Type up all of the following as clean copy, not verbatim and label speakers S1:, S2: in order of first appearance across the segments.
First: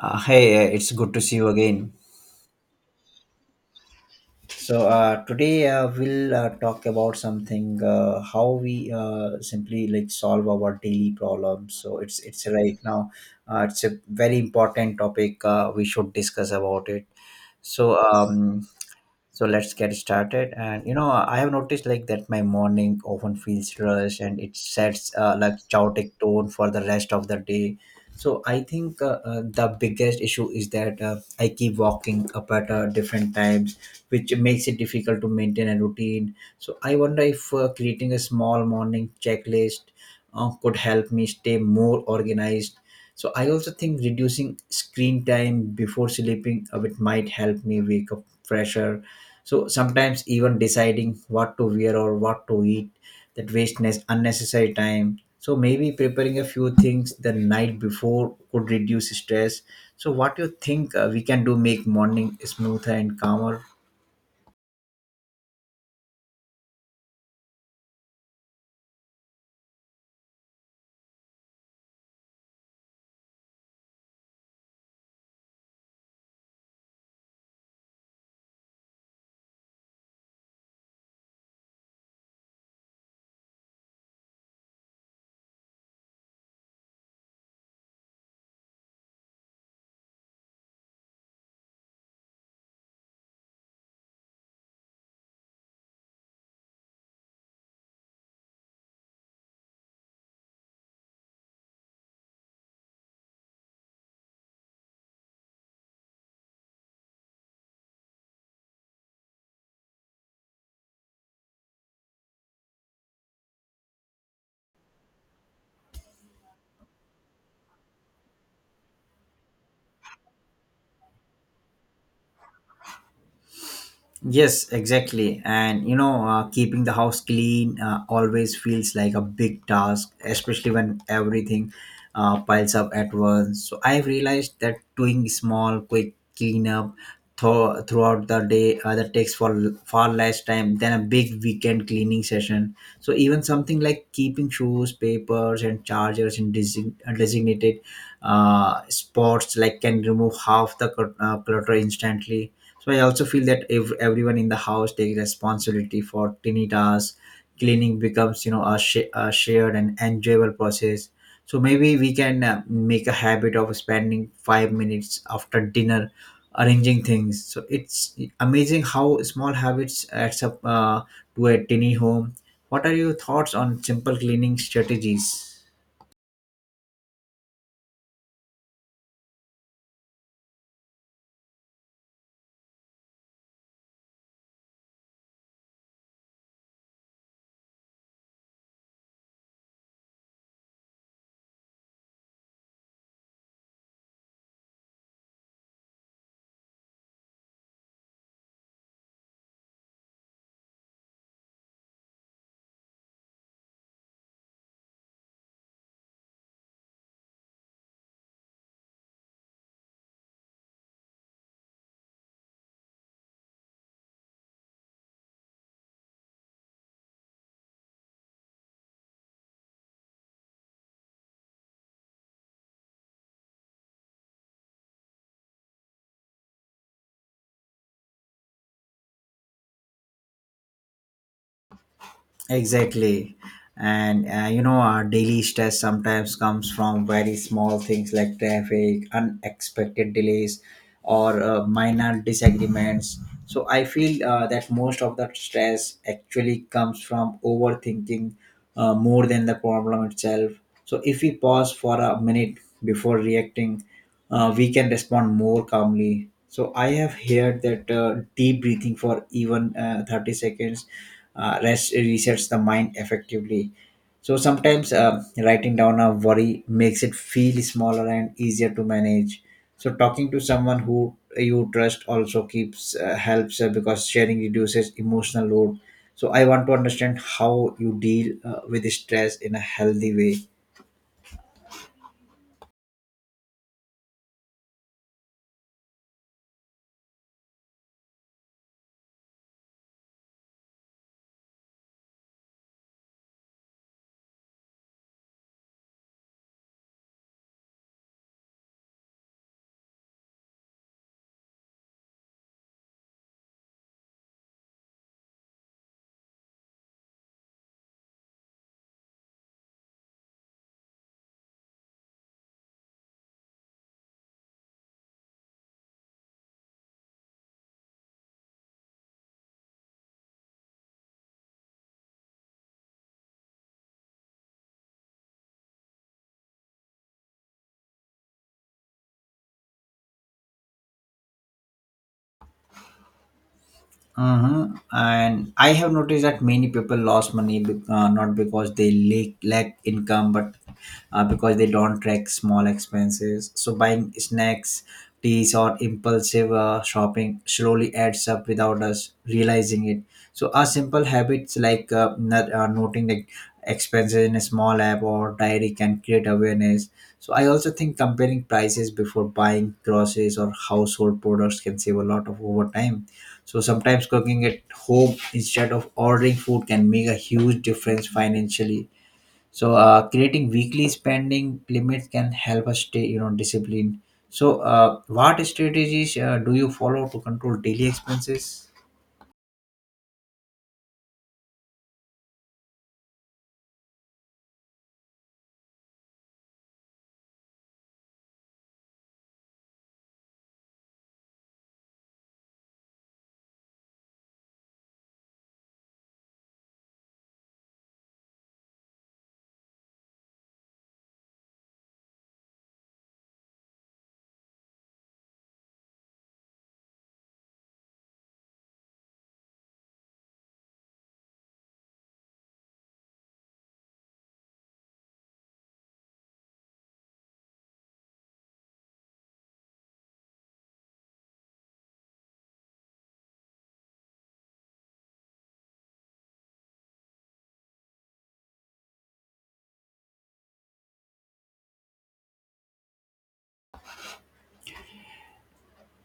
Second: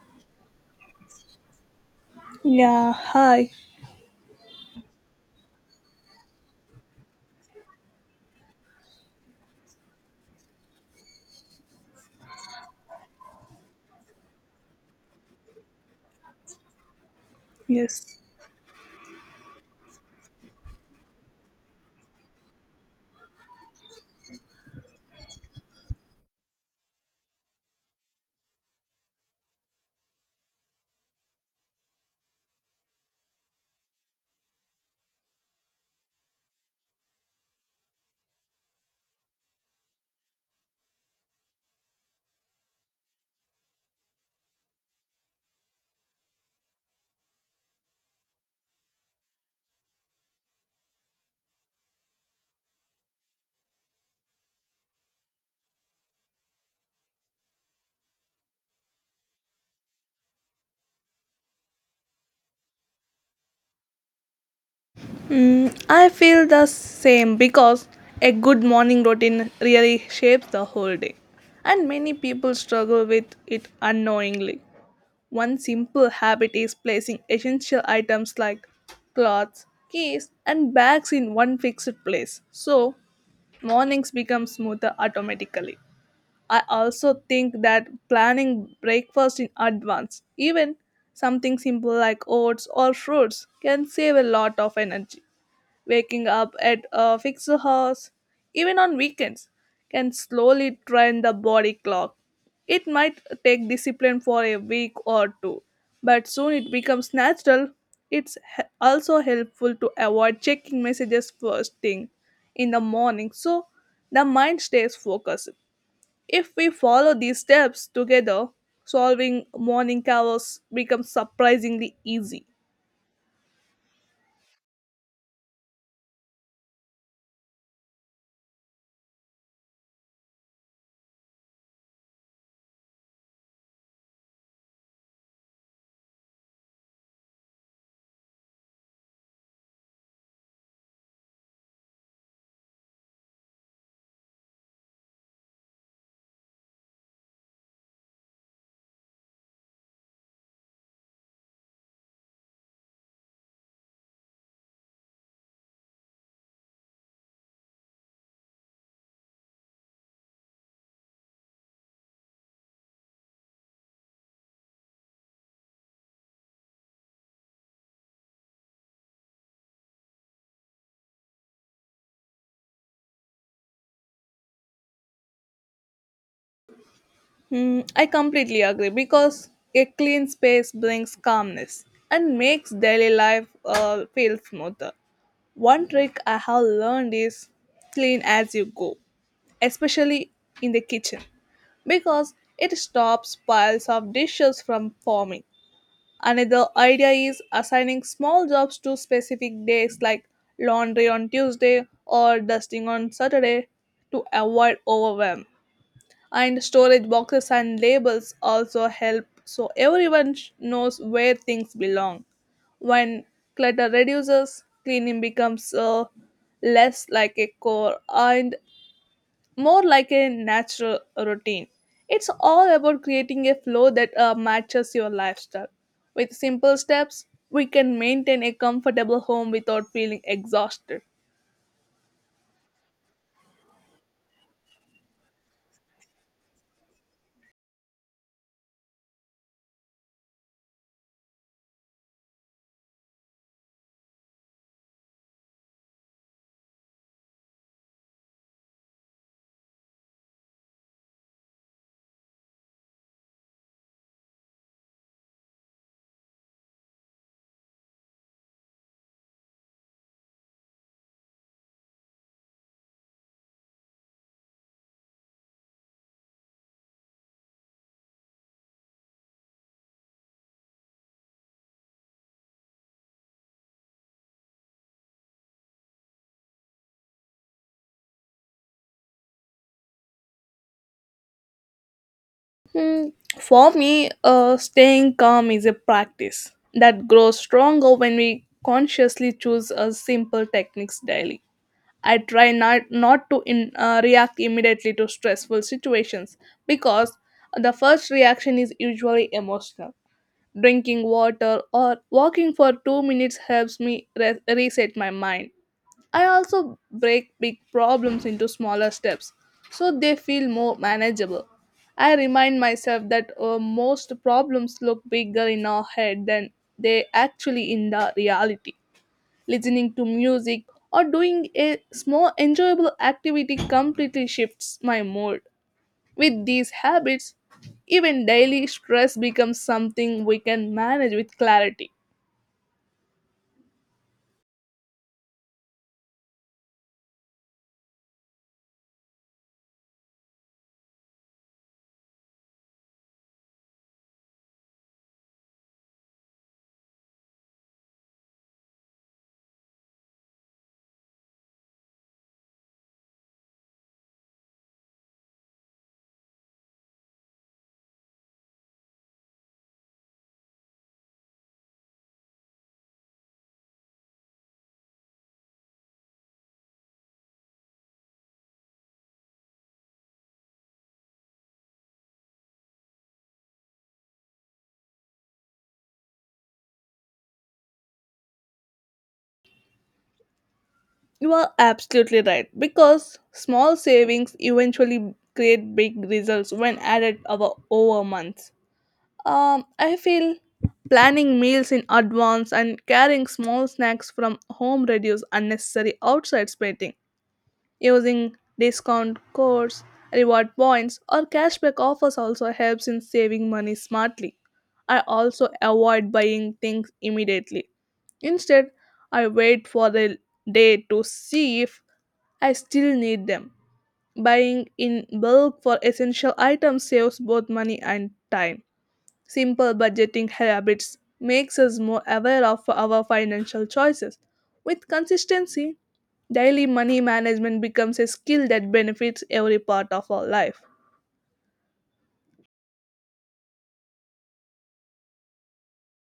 S1: Hey, it's good to see you again.
S2: Yeah, hi.
S1: So today we'll talk about something, how we simply like solve our daily problems. So it's right now it's a very important topic. We should discuss about it. So
S2: Yes.
S1: um, so let's get started. And you know, I have noticed like that my morning often feels rushed and it sets like chaotic tone for the rest of the day. So I think the biggest issue is that I keep walking up at different times, which makes it difficult to maintain a routine. So I wonder if creating a small morning checklist could help me stay more organized. So I also think reducing screen time before sleeping, it might help me wake up fresher. So sometimes even deciding what to wear or what to eat, that wastes unnecessary time. So maybe preparing a few things the night before could reduce stress. So what do you think we can do make morning smoother and calmer?
S2: I feel the same because a good morning routine really shapes the whole day. And many people struggle with it unknowingly. One simple habit is placing essential items like clothes, keys, and bags in one fixed place. So, mornings become smoother automatically. I also think that planning breakfast in advance, even something simple like oats or fruits, can save a lot of energy. Waking up at a fixed hours, even on weekends, can slowly train the body clock. It might take discipline for a week or two, but soon it becomes natural. Also helpful to avoid checking messages first thing in the morning so the mind stays focused. If we follow these steps together, solving morning chaos becomes surprisingly easy.
S1: Yes, exactly. And you know, keeping the house clean always feels like a big task, especially when everything piles up at once. So I've realized that doing small, quick cleanup throughout the day, that takes far less time than a big weekend cleaning session. So even something like keeping shoes, papers, and chargers in designated spots like can remove half the clutter instantly. So I also feel that if everyone in the house takes responsibility for tiny tasks, cleaning becomes, you know, a shared and enjoyable process. So maybe we can make a habit of spending 5 minutes after dinner arranging things. So it's amazing how small habits adds up to a tiny home. What are your thoughts on simple cleaning strategies?
S2: I completely agree because a clean space brings calmness and makes daily life feel smoother. One trick I have learned is clean as you go, especially in the kitchen, because it stops piles of dishes from forming. Another idea is assigning small jobs to specific days like laundry on Tuesday or dusting on Saturday to avoid overwhelm. And storage boxes and labels also help so everyone knows where things belong. When clutter reduces, cleaning becomes less like a chore and more like a natural routine. It's all about creating a flow that matches your lifestyle. With simple steps, we can maintain a comfortable home without feeling exhausted.
S1: Exactly. And you know, our daily stress sometimes comes from very small things like traffic, unexpected delays, or minor disagreements. So I feel that most of the stress actually comes from overthinking more than the problem itself. So if we pause for a minute before reacting, we can respond more calmly. So I have heard that deep breathing for even 30 seconds rest resets the mind effectively. So sometimes writing down a worry makes it feel smaller and easier to manage. So talking to someone who you trust also keeps helps because sharing reduces emotional load. So I want to understand how you deal with stress in a healthy way.
S2: Hmm, For me, staying calm is a practice that grows stronger when we consciously choose a simple techniques daily. I try not to react immediately to stressful situations because the first reaction is usually emotional. Drinking water or walking for 2 minutes helps me reset my mind. I also break big problems into smaller steps so they feel more manageable. I remind myself that most problems look bigger in our head than they actually in the reality. Listening to music or doing a small enjoyable activity completely shifts my mood. With these habits, even daily stress becomes something we can manage with clarity.
S1: Uh-huh. And I have noticed that many people lost money not because they lack income, but because they don't track small expenses. So buying snacks, teas, or impulsive shopping slowly adds up without us realizing it. So our simple habits like not, noting the expenses in a small app or diary can create awareness. So I also think comparing prices before buying groceries or household products can save a lot of over time. So sometimes cooking at home instead of ordering food can make a huge difference financially. So creating weekly spending limits can help us stay, you know, disciplined. So what strategies do you follow to control daily expenses?
S2: You are absolutely right because small savings eventually create big results when added over months. I feel planning meals in advance and carrying small snacks from home reduce unnecessary outside spending. Using discount codes, reward points, or cashback offers also helps in saving money smartly. I also avoid buying things immediately. Instead, I wait for the day to see if I still need them. Buying in bulk for essential items saves both money and time. Simple budgeting habits makes us more aware of our financial choices. With consistency, daily money management becomes a skill that benefits every part of our life.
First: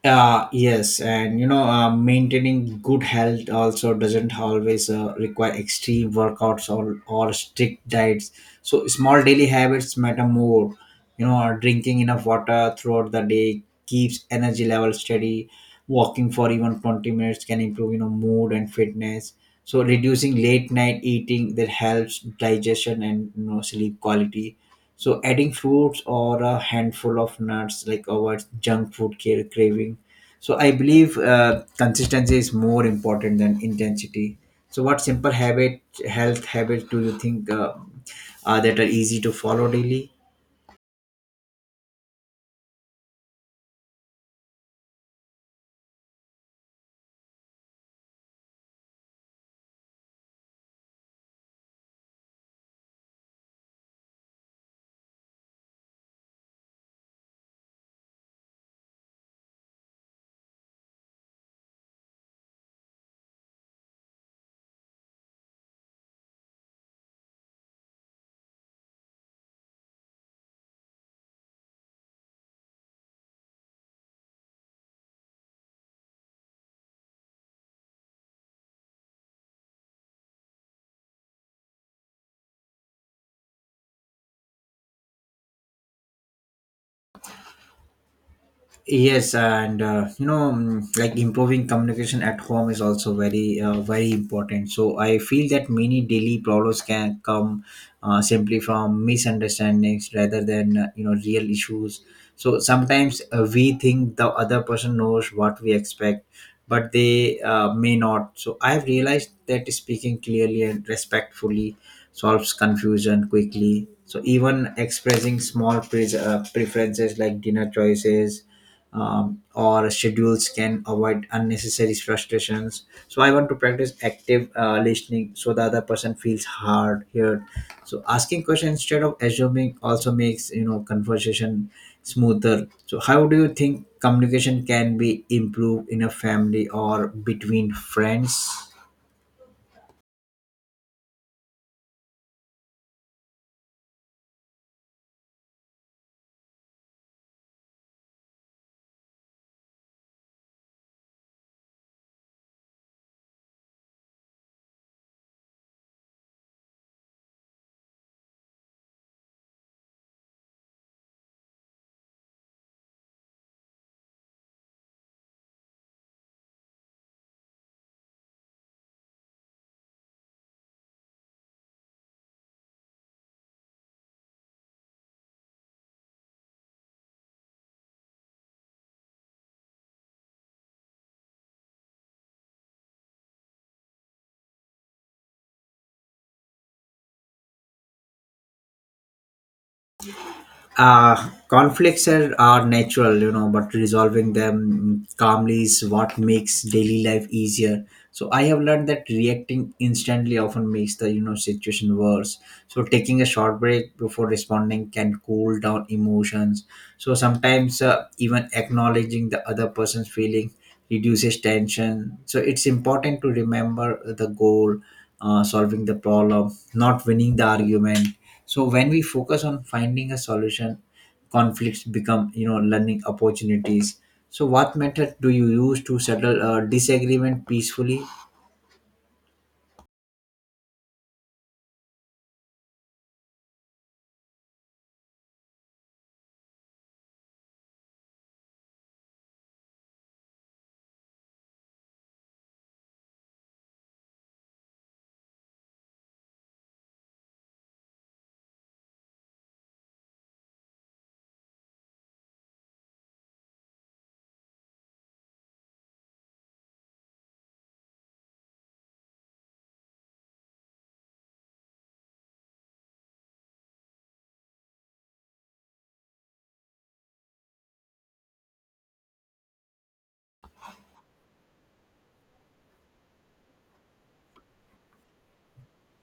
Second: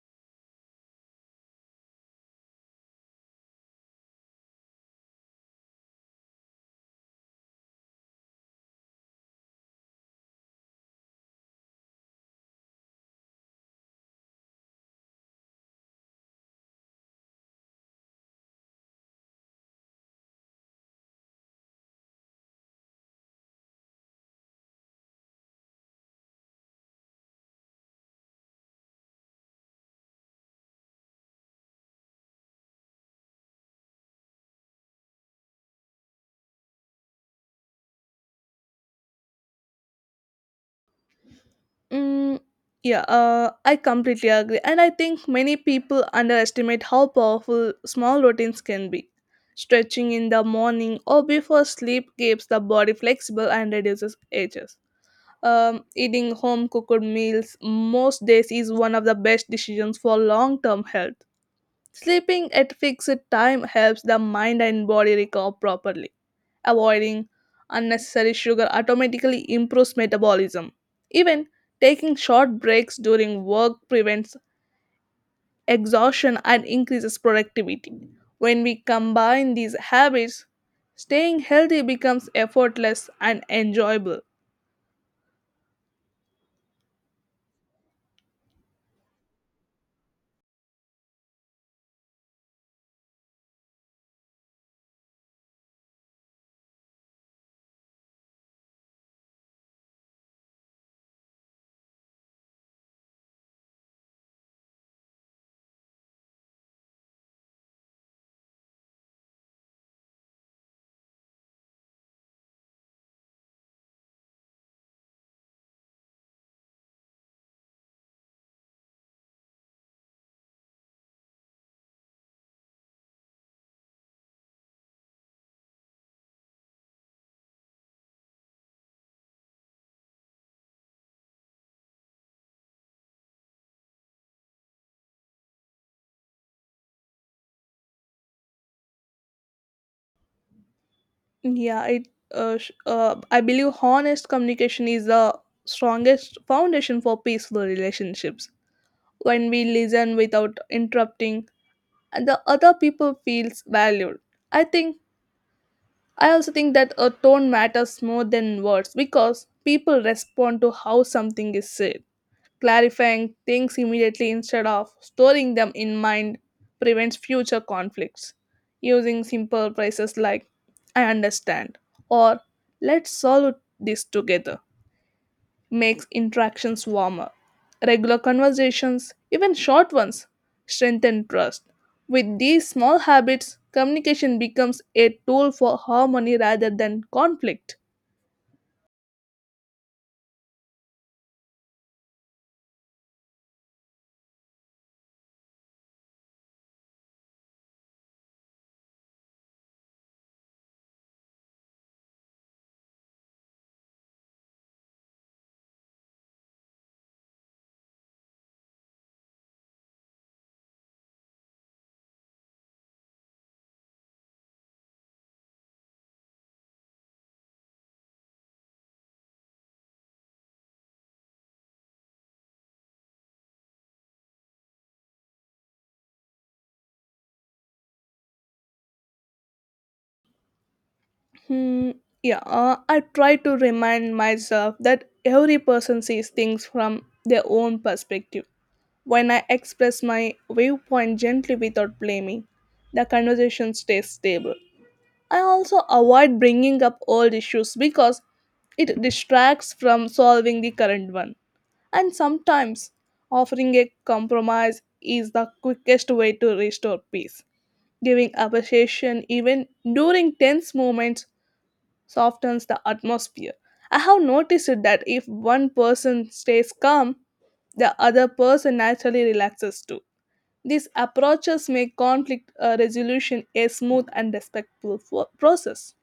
S1: Yes, and you know, maintaining good health also doesn't always require extreme workouts, or strict diets. So small daily habits matter more. You know, drinking enough water throughout the day keeps energy levels steady. Walking for even 20 minutes can improve, you know, mood and fitness. So reducing late night eating, that helps digestion and, you know, sleep quality. So adding fruits or a handful of nuts like avoids junk food care craving. So I believe consistency is more important than intensity. So what health habits do you think that are easy to follow daily?
S2: Mm, yeah, I completely agree. And I think many people underestimate how powerful small routines can be. Stretching in the morning or before sleep keeps the body flexible and reduces ages. Eating home cooked meals most days is one of the best decisions for long term health. Sleeping at fixed time helps the mind and body recover properly. Avoiding unnecessary sugar automatically improves metabolism. Even taking short breaks during work prevents exhaustion and increases productivity. When we combine these habits, staying healthy becomes effortless and enjoyable.
S1: Yes, and you know, like improving communication at home is also very important. So I feel that many daily problems can come simply from misunderstandings rather than, you know, real issues. So sometimes we think the other person knows what we expect, but they may not. So I have realized that speaking clearly and respectfully solves confusion quickly. So even expressing small preferences like dinner choices, or schedules can avoid unnecessary frustrations. So I want to practice active listening so the other person feels hard heard. So asking questions instead of assuming also makes, you know, conversation smoother. So how do you think communication can be improved in a family or between friends?
S2: Yeah, I believe honest communication is the strongest foundation for peaceful relationships. When we listen without interrupting, and the other people feels valued. I think I also think that a tone matters more than words because people respond to how something is said. Clarifying things immediately instead of storing them in mind prevents future conflicts. Using simple phrases like, I understand, or let's solve this together makes interactions warmer. Regular conversations, even short ones, strengthen trust. With these small habits, communication becomes a tool for harmony rather than conflict.
S1: Conflicts are natural, you know, but resolving them calmly is what makes daily life easier. So I have learned that reacting instantly often makes the, you know, situation worse. So taking a short break before responding can cool down emotions. So sometimes even acknowledging the other person's feeling reduces tension. So it's important to remember the goal, solving the problem, not winning the argument. So when we focus on finding a solution, conflicts become, you know, learning opportunities. So what method do you use to settle a disagreement peacefully?
S2: Hmm, yeah, I try to remind myself that every person sees things from their own perspective. When I express my viewpoint gently without blaming, the conversation stays stable. I also avoid bringing up old issues because it distracts from solving the current one. And sometimes offering a compromise is the quickest way to restore peace. Giving appreciation even during tense moments softens the atmosphere. I have noticed that if one person stays calm, the other person naturally relaxes too. These approaches make conflict resolution a smooth and respectful process.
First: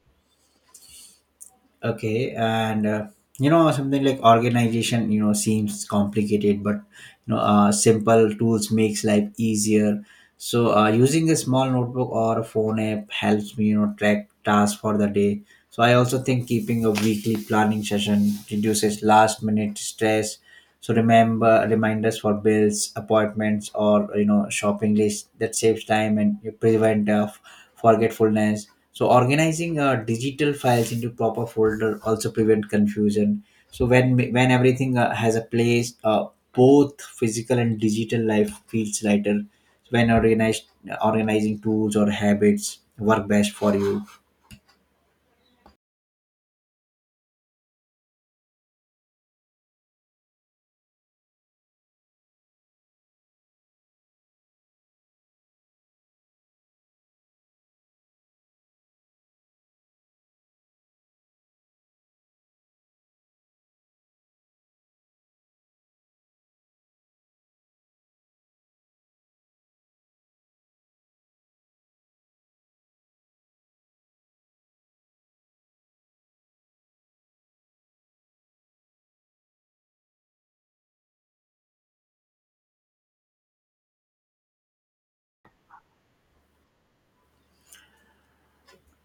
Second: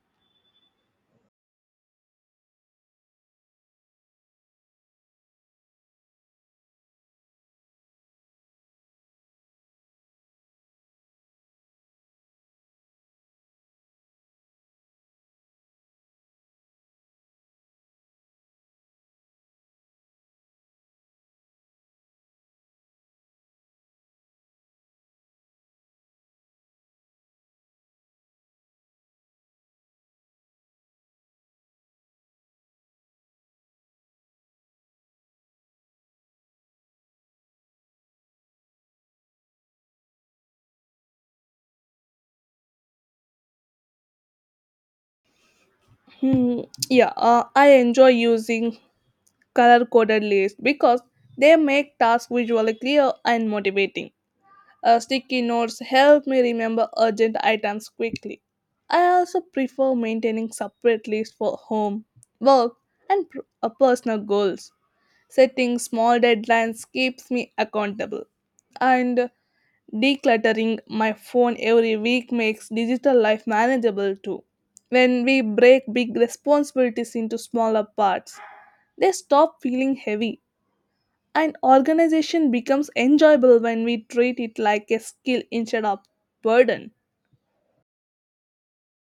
S1: Okay, and you know, something like organization, you know, seems complicated, but, you know, simple tools makes life easier. So using a small notebook or a phone app helps me, you know, track tasks for the day. So I also think keeping a weekly planning session reduces last minute stress. So remember reminders for bills, appointments, or, you know, shopping list, that saves time and you prevent forgetfulness. So organizing digital files into proper folder also prevent confusion. So when everything has a place, both physical and digital life feels lighter. So when organized organizing tools or habits work best for you?
S2: Hmm, yeah, I enjoy using color coded lists because they make tasks visually clear and motivating. Sticky notes help me remember urgent items quickly. I also prefer maintaining separate lists for home, work, and personal goals. Setting small deadlines keeps me accountable. And decluttering my phone every week makes digital life manageable too. When we break big responsibilities into smaller parts, they stop feeling heavy, and organization becomes enjoyable when we treat it like a skill instead of burden.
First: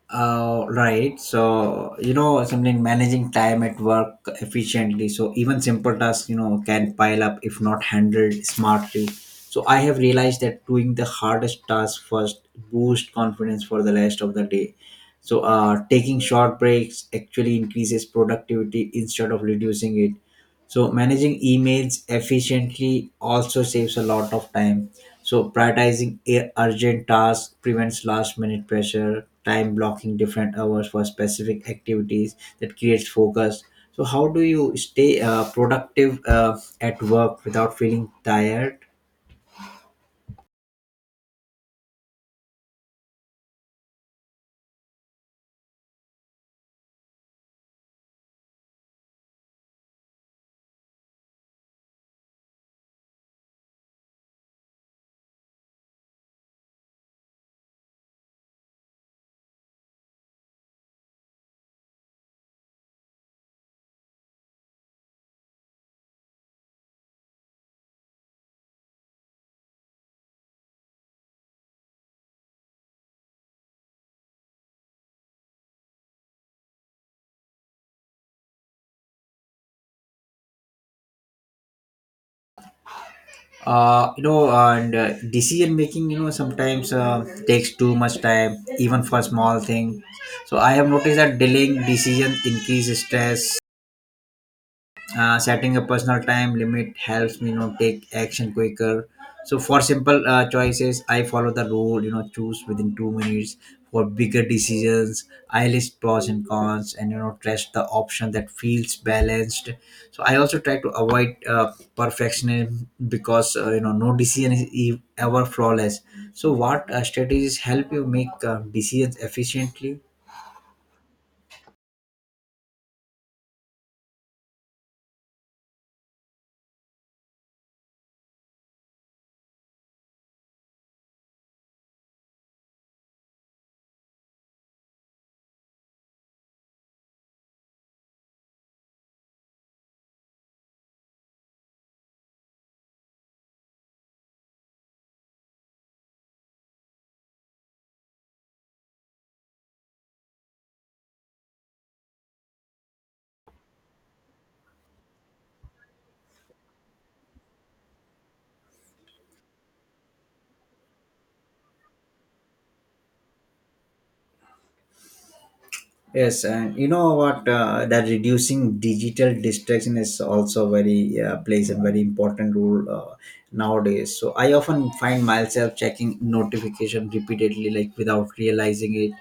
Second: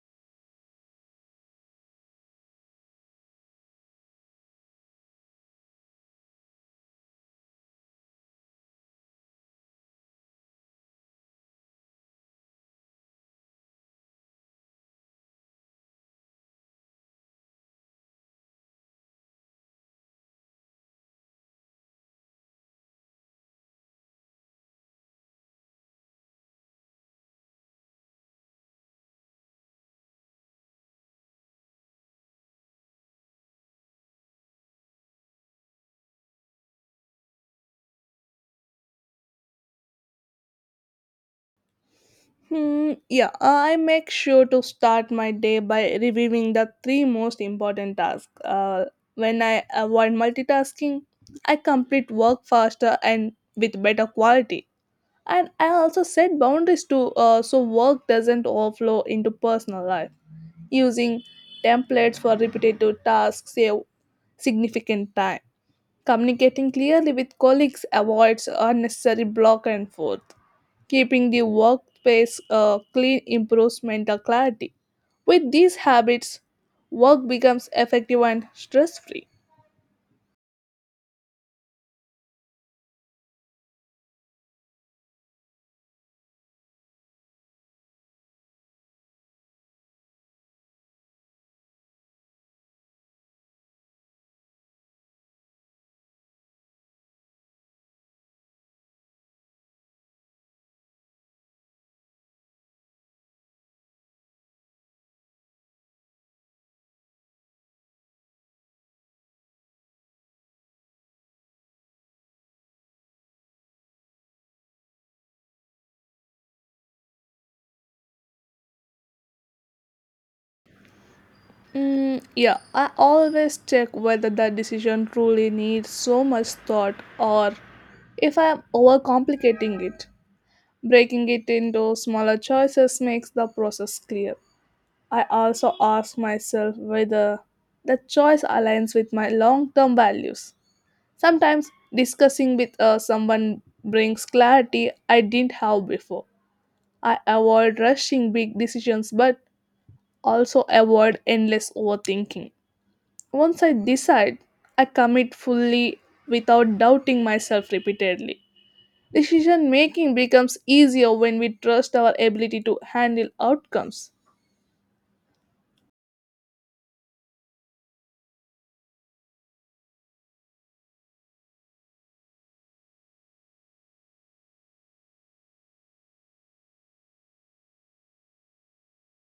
S1: Right. So, you know, something managing time at work efficiently. So even simple tasks, you know, can pile up if not handled smartly. So I have realized that doing the hardest task first boosts confidence for the rest of the day. So, taking short breaks actually increases productivity instead of reducing it. So managing emails efficiently also saves a lot of time. So prioritizing urgent tasks prevents last minute pressure, time blocking different hours for specific activities, that creates focus. So how do you stay productive at work without feeling tired?
S2: Yeah, I make sure to start my day by reviewing the three most important tasks. When I avoid multitasking, I complete work faster and with better quality. And I also set boundaries to, so work doesn't overflow into personal life, using templates for repetitive tasks save significant time, communicating clearly with colleagues avoids unnecessary block and forth, keeping the workspace clean improves mental clarity. With these habits, work becomes effective and stress free.
S1: You know, and decision making, you know, sometimes takes too much time, even for small things. So I have noticed that delaying decisions increases stress. Setting a personal time limit helps me, you know, take action quicker. So for simple choices, I follow the rule, you know, choose within 2 minutes. For bigger decisions, I list pros and cons and, you know, trust the option that feels balanced. So I also try to avoid perfectionism because, you know, no decision is ever flawless. So what strategies help you make decisions efficiently?
S2: Yeah, I always check whether the decision truly needs so much thought or if I am overcomplicating it. Breaking it into smaller choices makes the process clear. I also ask myself whether the choice aligns with my long term values. Sometimes discussing with someone brings clarity I didn't have before. I avoid rushing big decisions but also avoid endless overthinking. Once I decide, I commit fully without doubting myself repeatedly. Decision making becomes easier when we trust our ability to handle outcomes.
S1: Yes, and you know what? That reducing digital distraction is also very plays a very important role nowadays. So I often find myself checking notification repeatedly, like without realizing it.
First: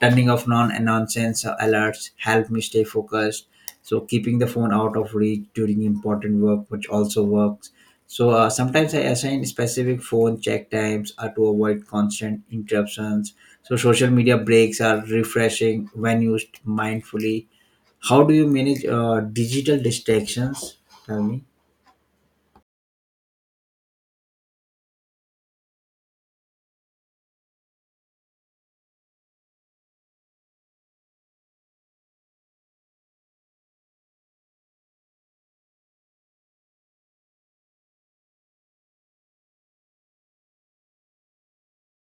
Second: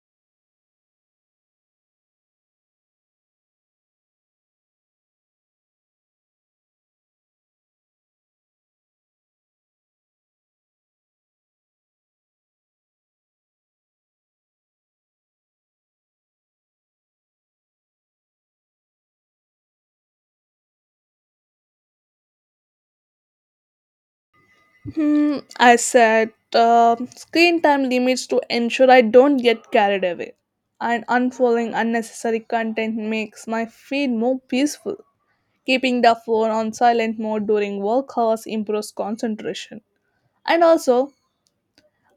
S1: Turning off non-nonsense alerts help me stay focused. So keeping the phone out of reach during important work, which also works. So sometimes I assign specific phone check times to avoid constant interruptions. So social media breaks are refreshing when used mindfully. How do you manage digital distractions? Tell me.
S2: I set screen time limits to ensure I don't get carried away. And unfollowing unnecessary content makes my feed more peaceful. Keeping the phone on silent mode during work hours improves concentration. And also,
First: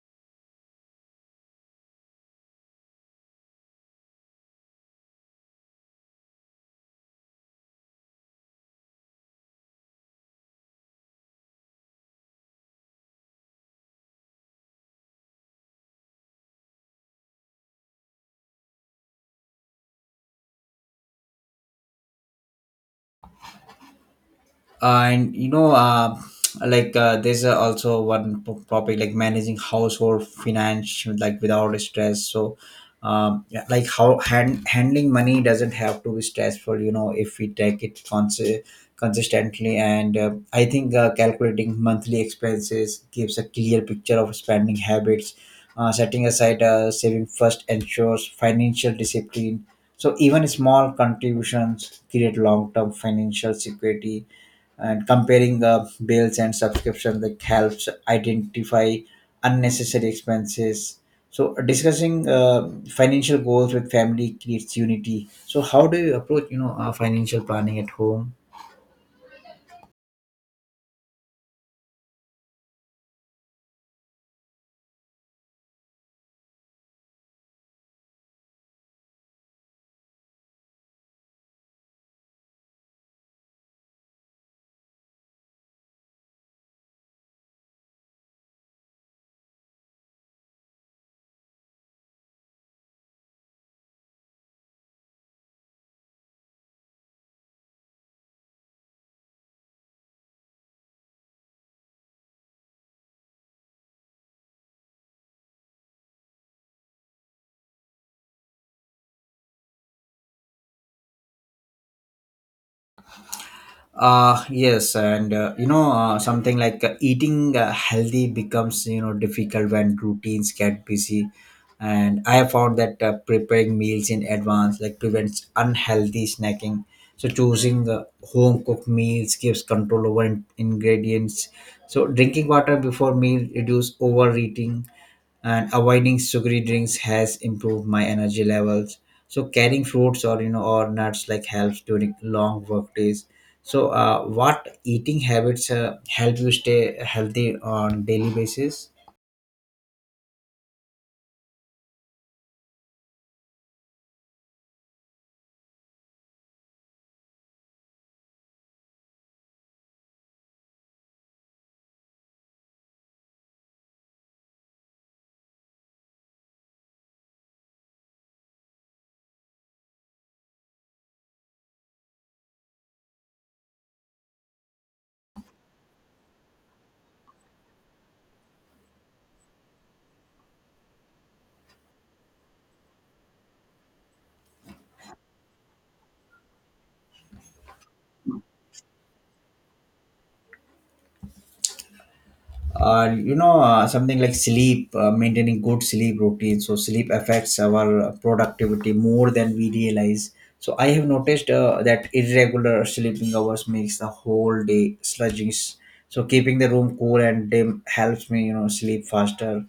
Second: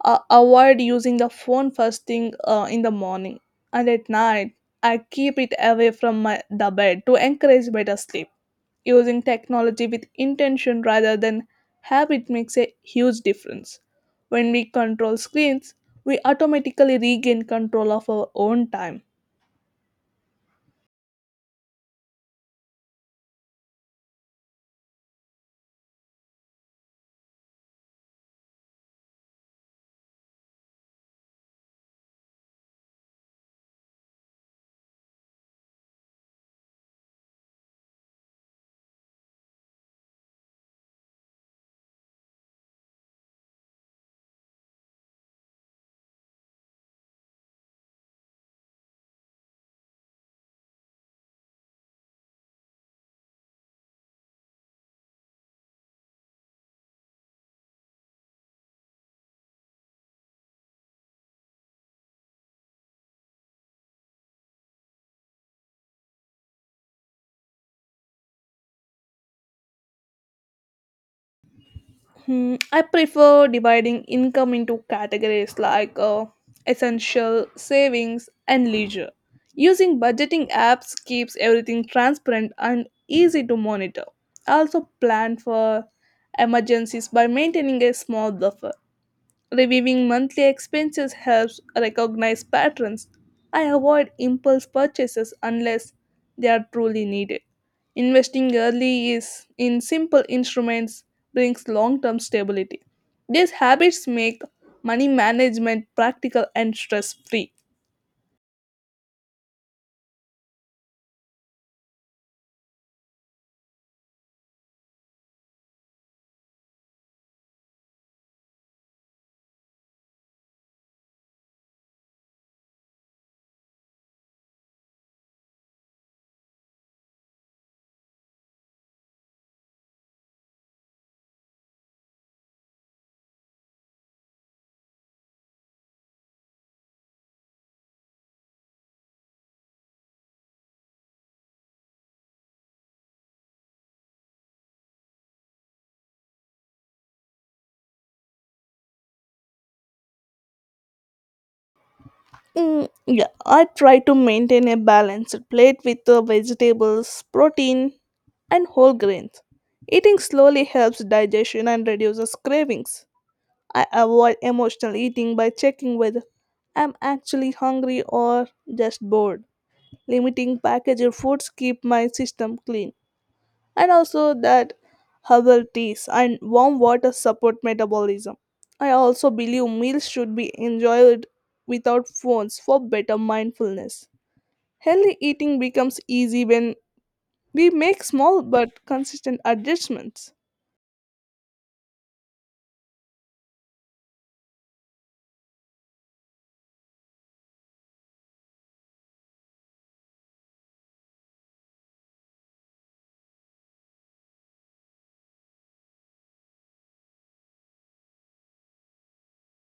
S2: avoid using the phone first thing in the morning and at night. I keep it away from my the bed to encourage better sleep. Using technology with intention rather than habit makes a huge difference. When we control screens, we automatically regain control of our own time.
S1: And you know, there's also one topic like managing household finance like without stress. So yeah, like how handling money doesn't have to be stressful, you know, if we take it consistently. And I think calculating monthly expenses gives a clear picture of spending habits. Setting aside saving first ensures financial discipline. So even small contributions create long-term financial security. And comparing the bills and subscription, that helps identify unnecessary expenses. So discussing financial goals with family creates unity. So how do you approach, you know, financial planning at home?
S2: I prefer dividing income into categories like essential, savings, and leisure. Using budgeting apps keeps everything transparent and easy to monitor. I also plan for emergencies by maintaining a small buffer. Reviewing monthly expenses helps recognize patterns. I avoid impulse purchases unless they are truly needed. Investing early is in simple instruments brings long-term stability. These habits make money management practical and stress-free.
S1: Yes, and you know, something like eating healthy becomes, you know, difficult when routines get busy. And I have found that preparing meals in advance like prevents unhealthy snacking. So choosing home cooked meals gives control over ingredients. So drinking water before meal reduce overeating, and avoiding sugary drinks has improved my energy levels. So carrying fruits or, you know, or nuts like helps during long work days. So what eating habits help you stay healthy on daily basis?
S2: Yeah, I try to maintain a balanced plate with the vegetables, protein, and whole grains. Eating slowly helps digestion and reduces cravings. I avoid emotional eating by checking whether I'm actually hungry or just bored. Limiting packaged foods keep my system clean. And also that herbal teas and warm water support metabolism. I also believe meals should be enjoyed without phones for better mindfulness. Healthy eating becomes easy when we make small but consistent adjustments.
S1: You know, something like sleep, maintaining good sleep routine. So sleep affects our productivity more than we realize. So I have noticed that irregular sleeping hours makes the whole day sluggish. So keeping the room cool and dim helps me sleep faster.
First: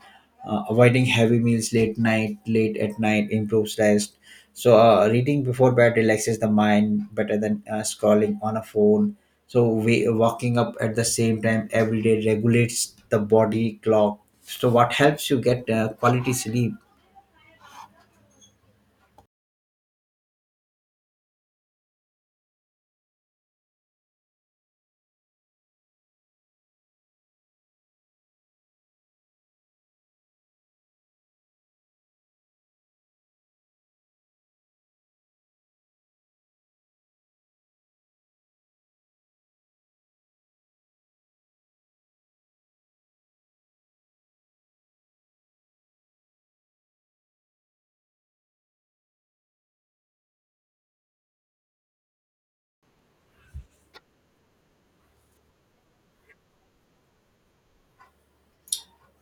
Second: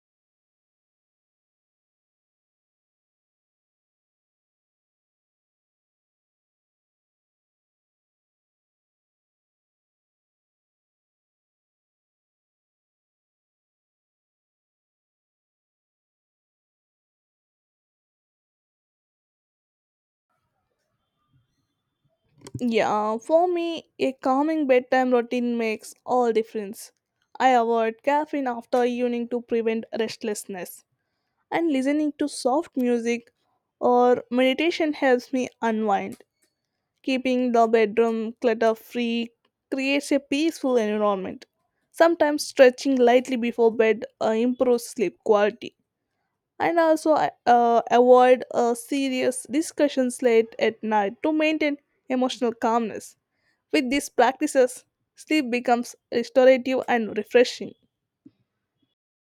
S1: Avoiding heavy meals late at night improves rest. Reading before bed relaxes the mind better than scrolling on a phone. So we walking up at the same time every day regulates the body clock. So what helps you get quality sleep?
S2: Yeah, for me, a calming bedtime routine makes all difference. I avoid caffeine after evening to prevent restlessness, and listening to soft music or meditation helps me unwind. Keeping the bedroom clutter free creates a peaceful environment. Sometimes stretching lightly before bed improves sleep quality. And also, I, avoid serious discussions late at night to maintain emotional calmness. With these practices, sleep becomes restorative and refreshing.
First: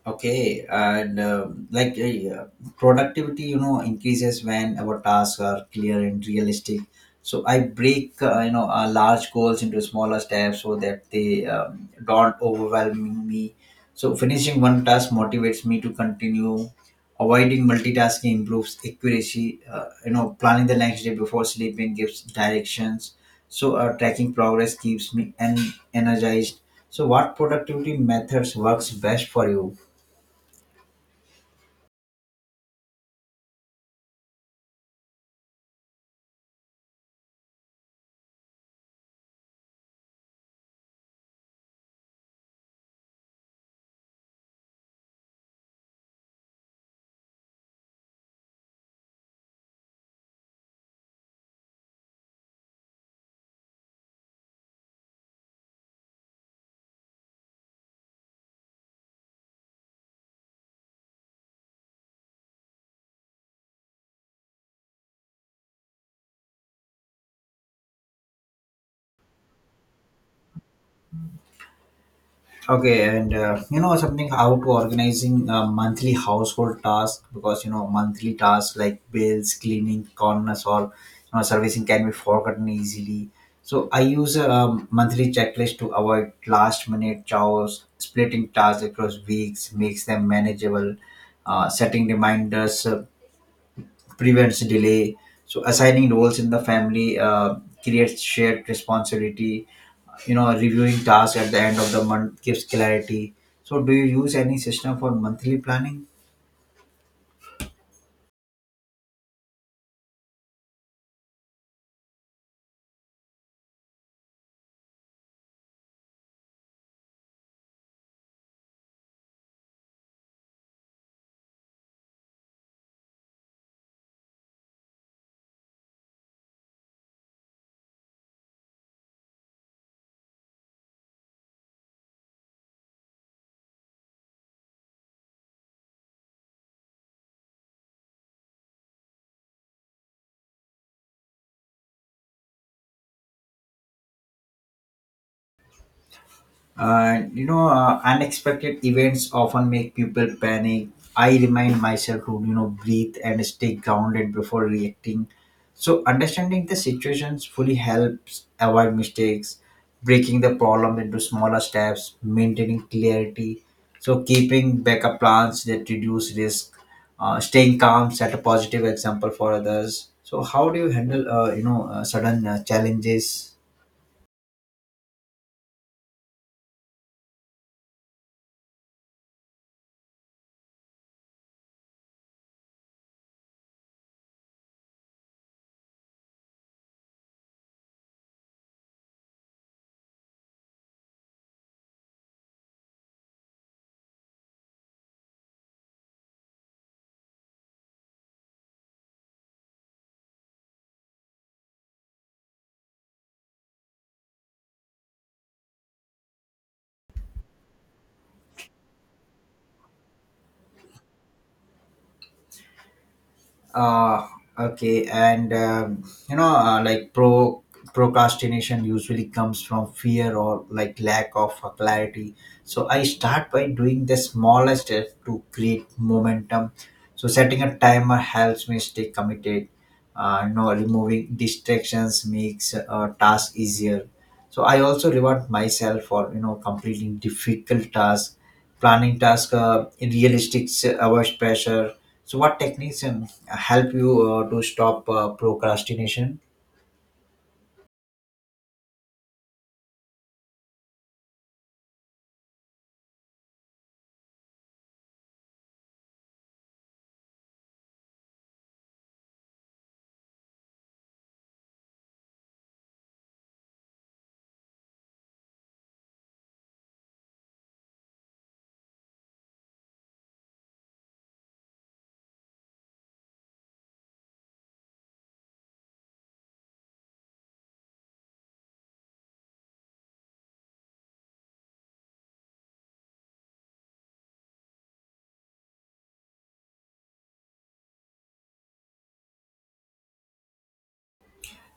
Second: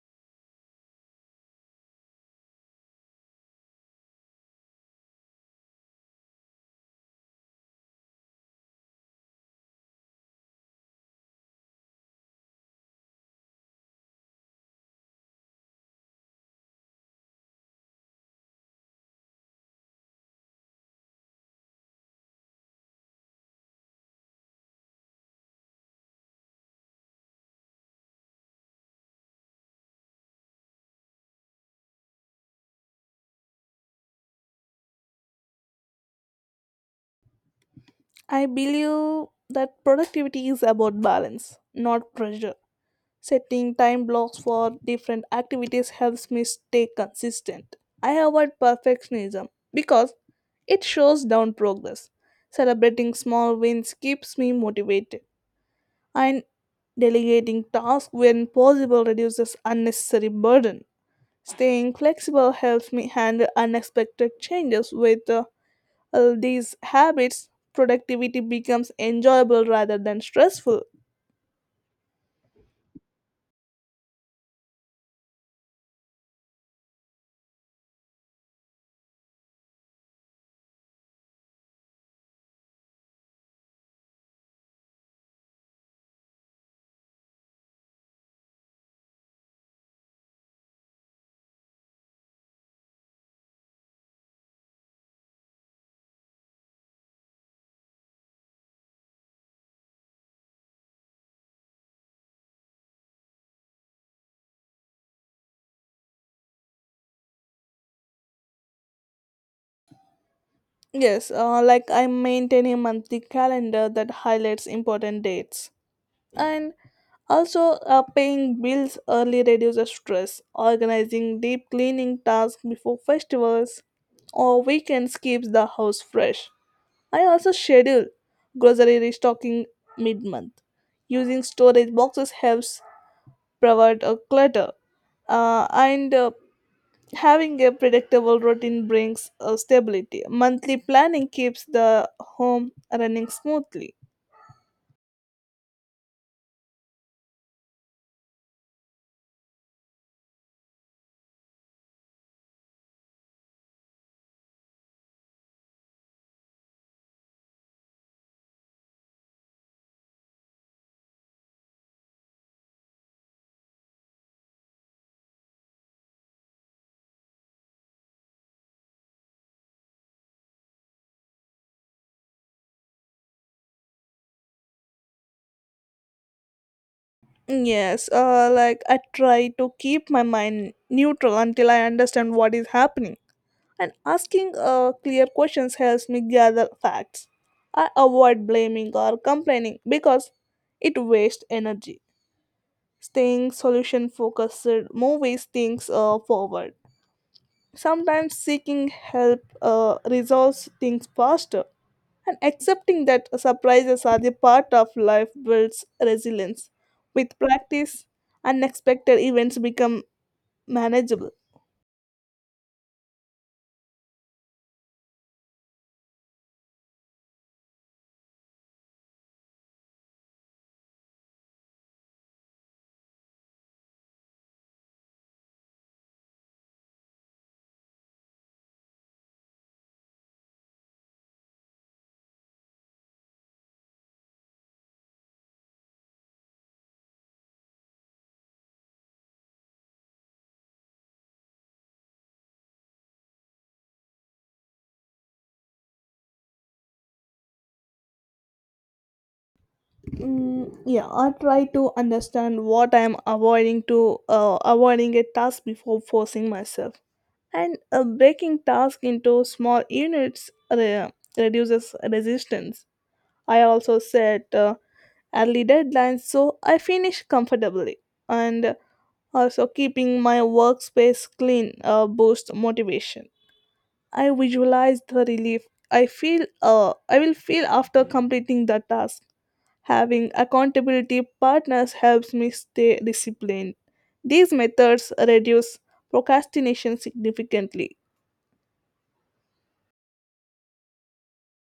S1: Okay, and yeah, productivity, increases when our tasks are clear and realistic. So I break, large goals into smaller steps so that they don't overwhelm me. So finishing one task motivates me to continue. Avoiding multitasking improves accuracy. Planning the next day before sleeping gives directions. So tracking progress keeps me energized. So what productivity methods works best for you?
S2: I believe that productivity is about balance, not pressure. Setting time blocks for different activities helps me stay consistent. I avoid perfectionism because it shows down progress. Celebrating small wins keeps me motivated, and delegating tasks when possible reduces unnecessary burden. Staying flexible helps me handle unexpected changes. With all these habits, productivity becomes enjoyable rather than stressful.
S1: Okay, and something how to organizing monthly household tasks, because monthly tasks like bills, cleaning, corners, or servicing can be forgotten easily. So I use a monthly checklist to avoid last minute chores. Splitting tasks across weeks makes them manageable. Setting reminders prevents delay. So assigning roles in the family creates shared responsibility. Reviewing tasks at the end of the month gives clarity. So do you use any system for monthly planning?
S2: Yes, like I maintain a monthly calendar that highlights important dates. And also, paying bills early reduces stress. Organizing deep cleaning tasks before festivals or weekends keeps the house fresh. I also schedule grocery restocking mid month. Using storage boxes helps provide a clutter. And Having a predictable routine brings stability. Monthly planning keeps the home running smoothly.
S1: And unexpected events often make people panic. I remind myself to, breathe and stay grounded before reacting. So, understanding the situations fully helps avoid mistakes, breaking the problem into smaller steps, maintaining clarity. So, keeping backup plans that reduce risk, staying calm, set a positive example for others. So, how do you handle, sudden challenges?
S2: Yes, like I try to keep my mind neutral until I understand what is happening. And asking clear questions helps me gather facts. I avoid blaming or complaining because it wastes energy. Staying solution focused moves things forward. Sometimes seeking help resolves things faster. And accepting that surprises are the part of life builds resilience. With practice, unexpected events become manageable.
S1: uh okay, and you know uh, like pro procrastination usually comes from fear or like lack of clarity. So I start by doing the smallest step to create momentum. So setting a timer helps me stay committed. Removing distractions makes tasks easier. So I also reward myself for completing difficult tasks. Planning task, in realistic hours pressure. So, what techniques help you to stop procrastination?
S2: Yeah, I try to understand what I am avoiding to avoiding a task before forcing myself. And breaking task into small units reduces resistance. I also set early deadlines so I finish comfortably. And also, keeping my workspace clean boosts motivation. I visualize the relief I will feel after completing the task. Having accountability partners helps me stay disciplined. These methods reduce procrastination significantly.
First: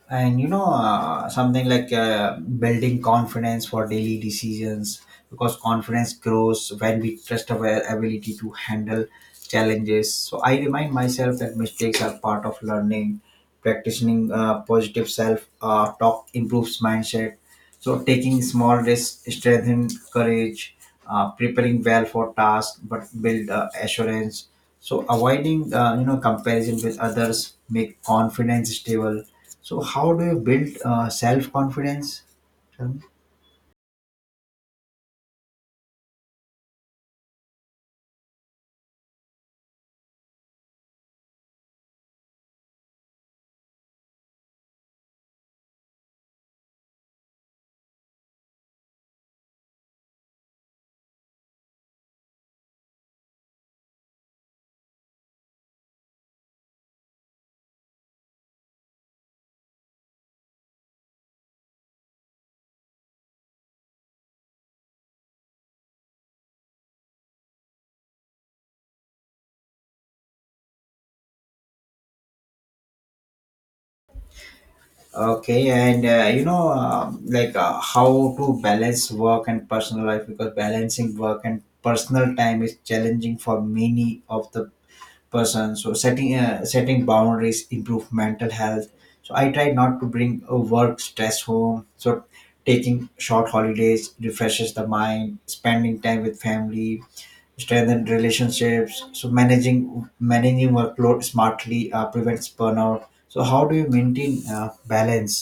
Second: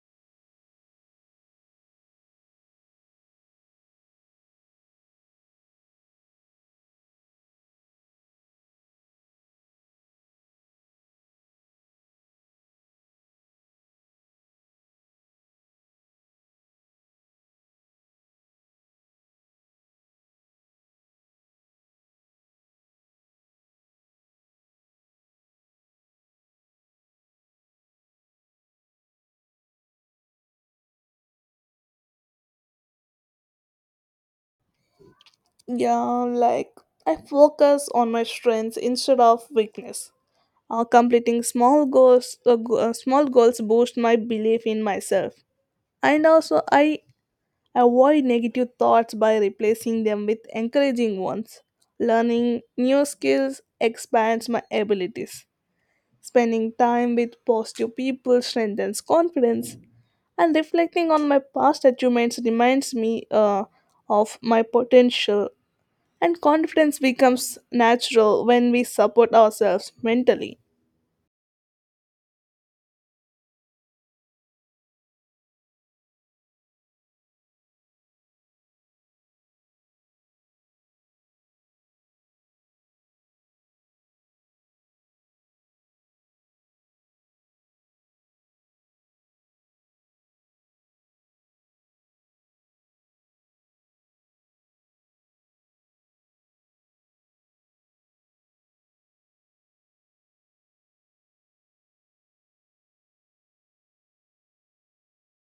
S1: And you know, something like building confidence for daily decisions, because confidence grows when we trust our ability to handle challenges. So, I remind myself that mistakes are part of learning. Practicing positive self talk improves mindset. So taking small risks strengthen courage, preparing well for tasks but build assurance. So avoiding comparison with others make confidence stable. So how do you build self confidence?
S2: Yeah, like I focus on my strengths instead of weakness. Completing small goals, go- small goals boost my belief in myself. And also I avoid negative thoughts by replacing them with encouraging ones. Learning new skills expands my abilities. Spending time with positive people strengthens confidence. And reflecting on my past achievements reminds me of my potential. And confidence becomes natural when we support ourselves mentally.
S1: Okay, and how to balance work and personal life, because balancing work and personal time is challenging for many of the person. So setting setting boundaries improve mental health. So I try not to bring work stress home. So taking short holidays refreshes the mind, spending time with family strengthen relationships. So managing workload smartly prevents burnout. So how do you maintain balance?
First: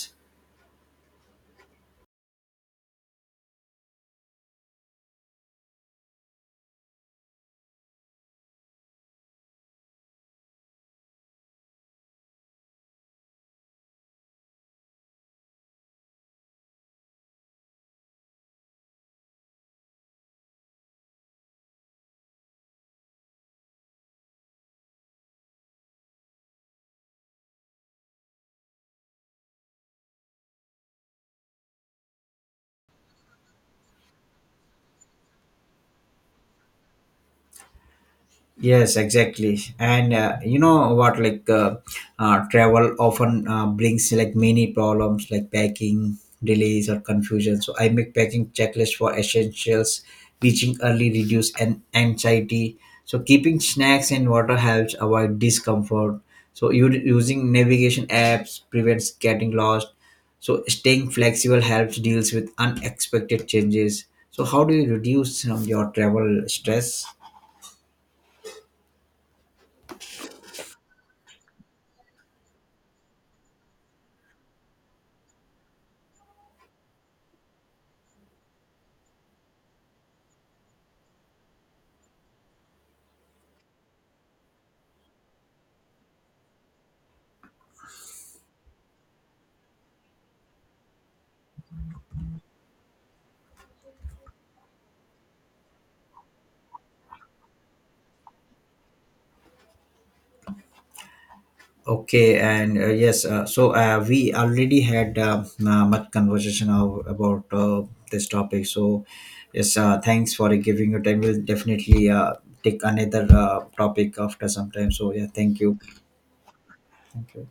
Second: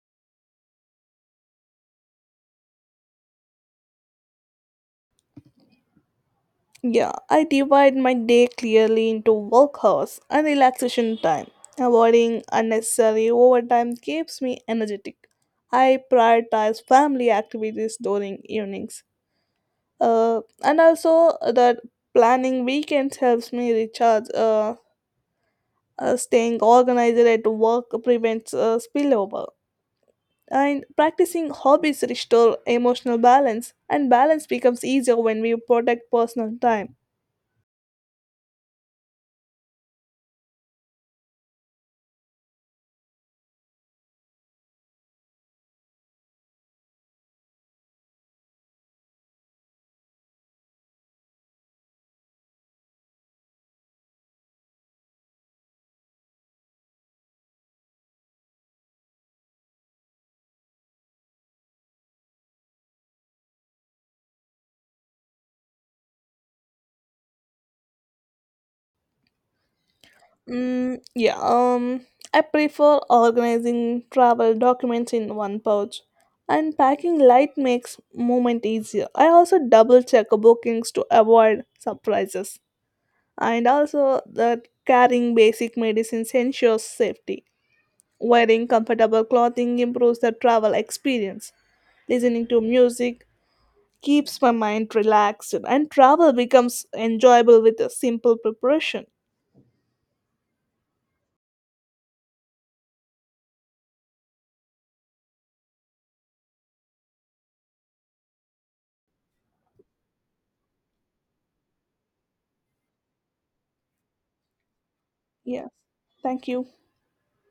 S2: Yeah, I divide my day clearly into work hours and relaxation time. Avoiding unnecessary overtime keeps me energetic. I prioritize family activities during evenings. And also that planning weekends helps me recharge. Staying organized at work prevents spillover. And practicing hobbies restore emotional balance, and balance becomes easier when we protect personal time.
S1: Yes, exactly. And you know what, like travel often brings like many problems like packing, delays, or confusion. So I make packing checklist for essentials, reaching early reduce and anxiety. So keeping snacks and water helps avoid discomfort. So you using navigation apps prevents getting lost. So staying flexible helps deals with unexpected changes. So how do you reduce your travel stress?
S2: Mm, yeah, um, I prefer organizing travel documents in one pouch, and packing light makes movement easier. I also double check bookings to avoid surprises, and also that carrying basic medicines ensures safety. Wearing comfortable clothing improves the travel experience. Listening to music keeps my mind relaxed, and travel becomes enjoyable with a simple preparation.
S1: Okay, and yes, we already had much conversation about this topic. So, yes, thanks for giving your time. We'll definitely take another topic after some time. So, yeah, thank
S2: Yeah,
S1: you.
S2: thank you.
S1: Thank you.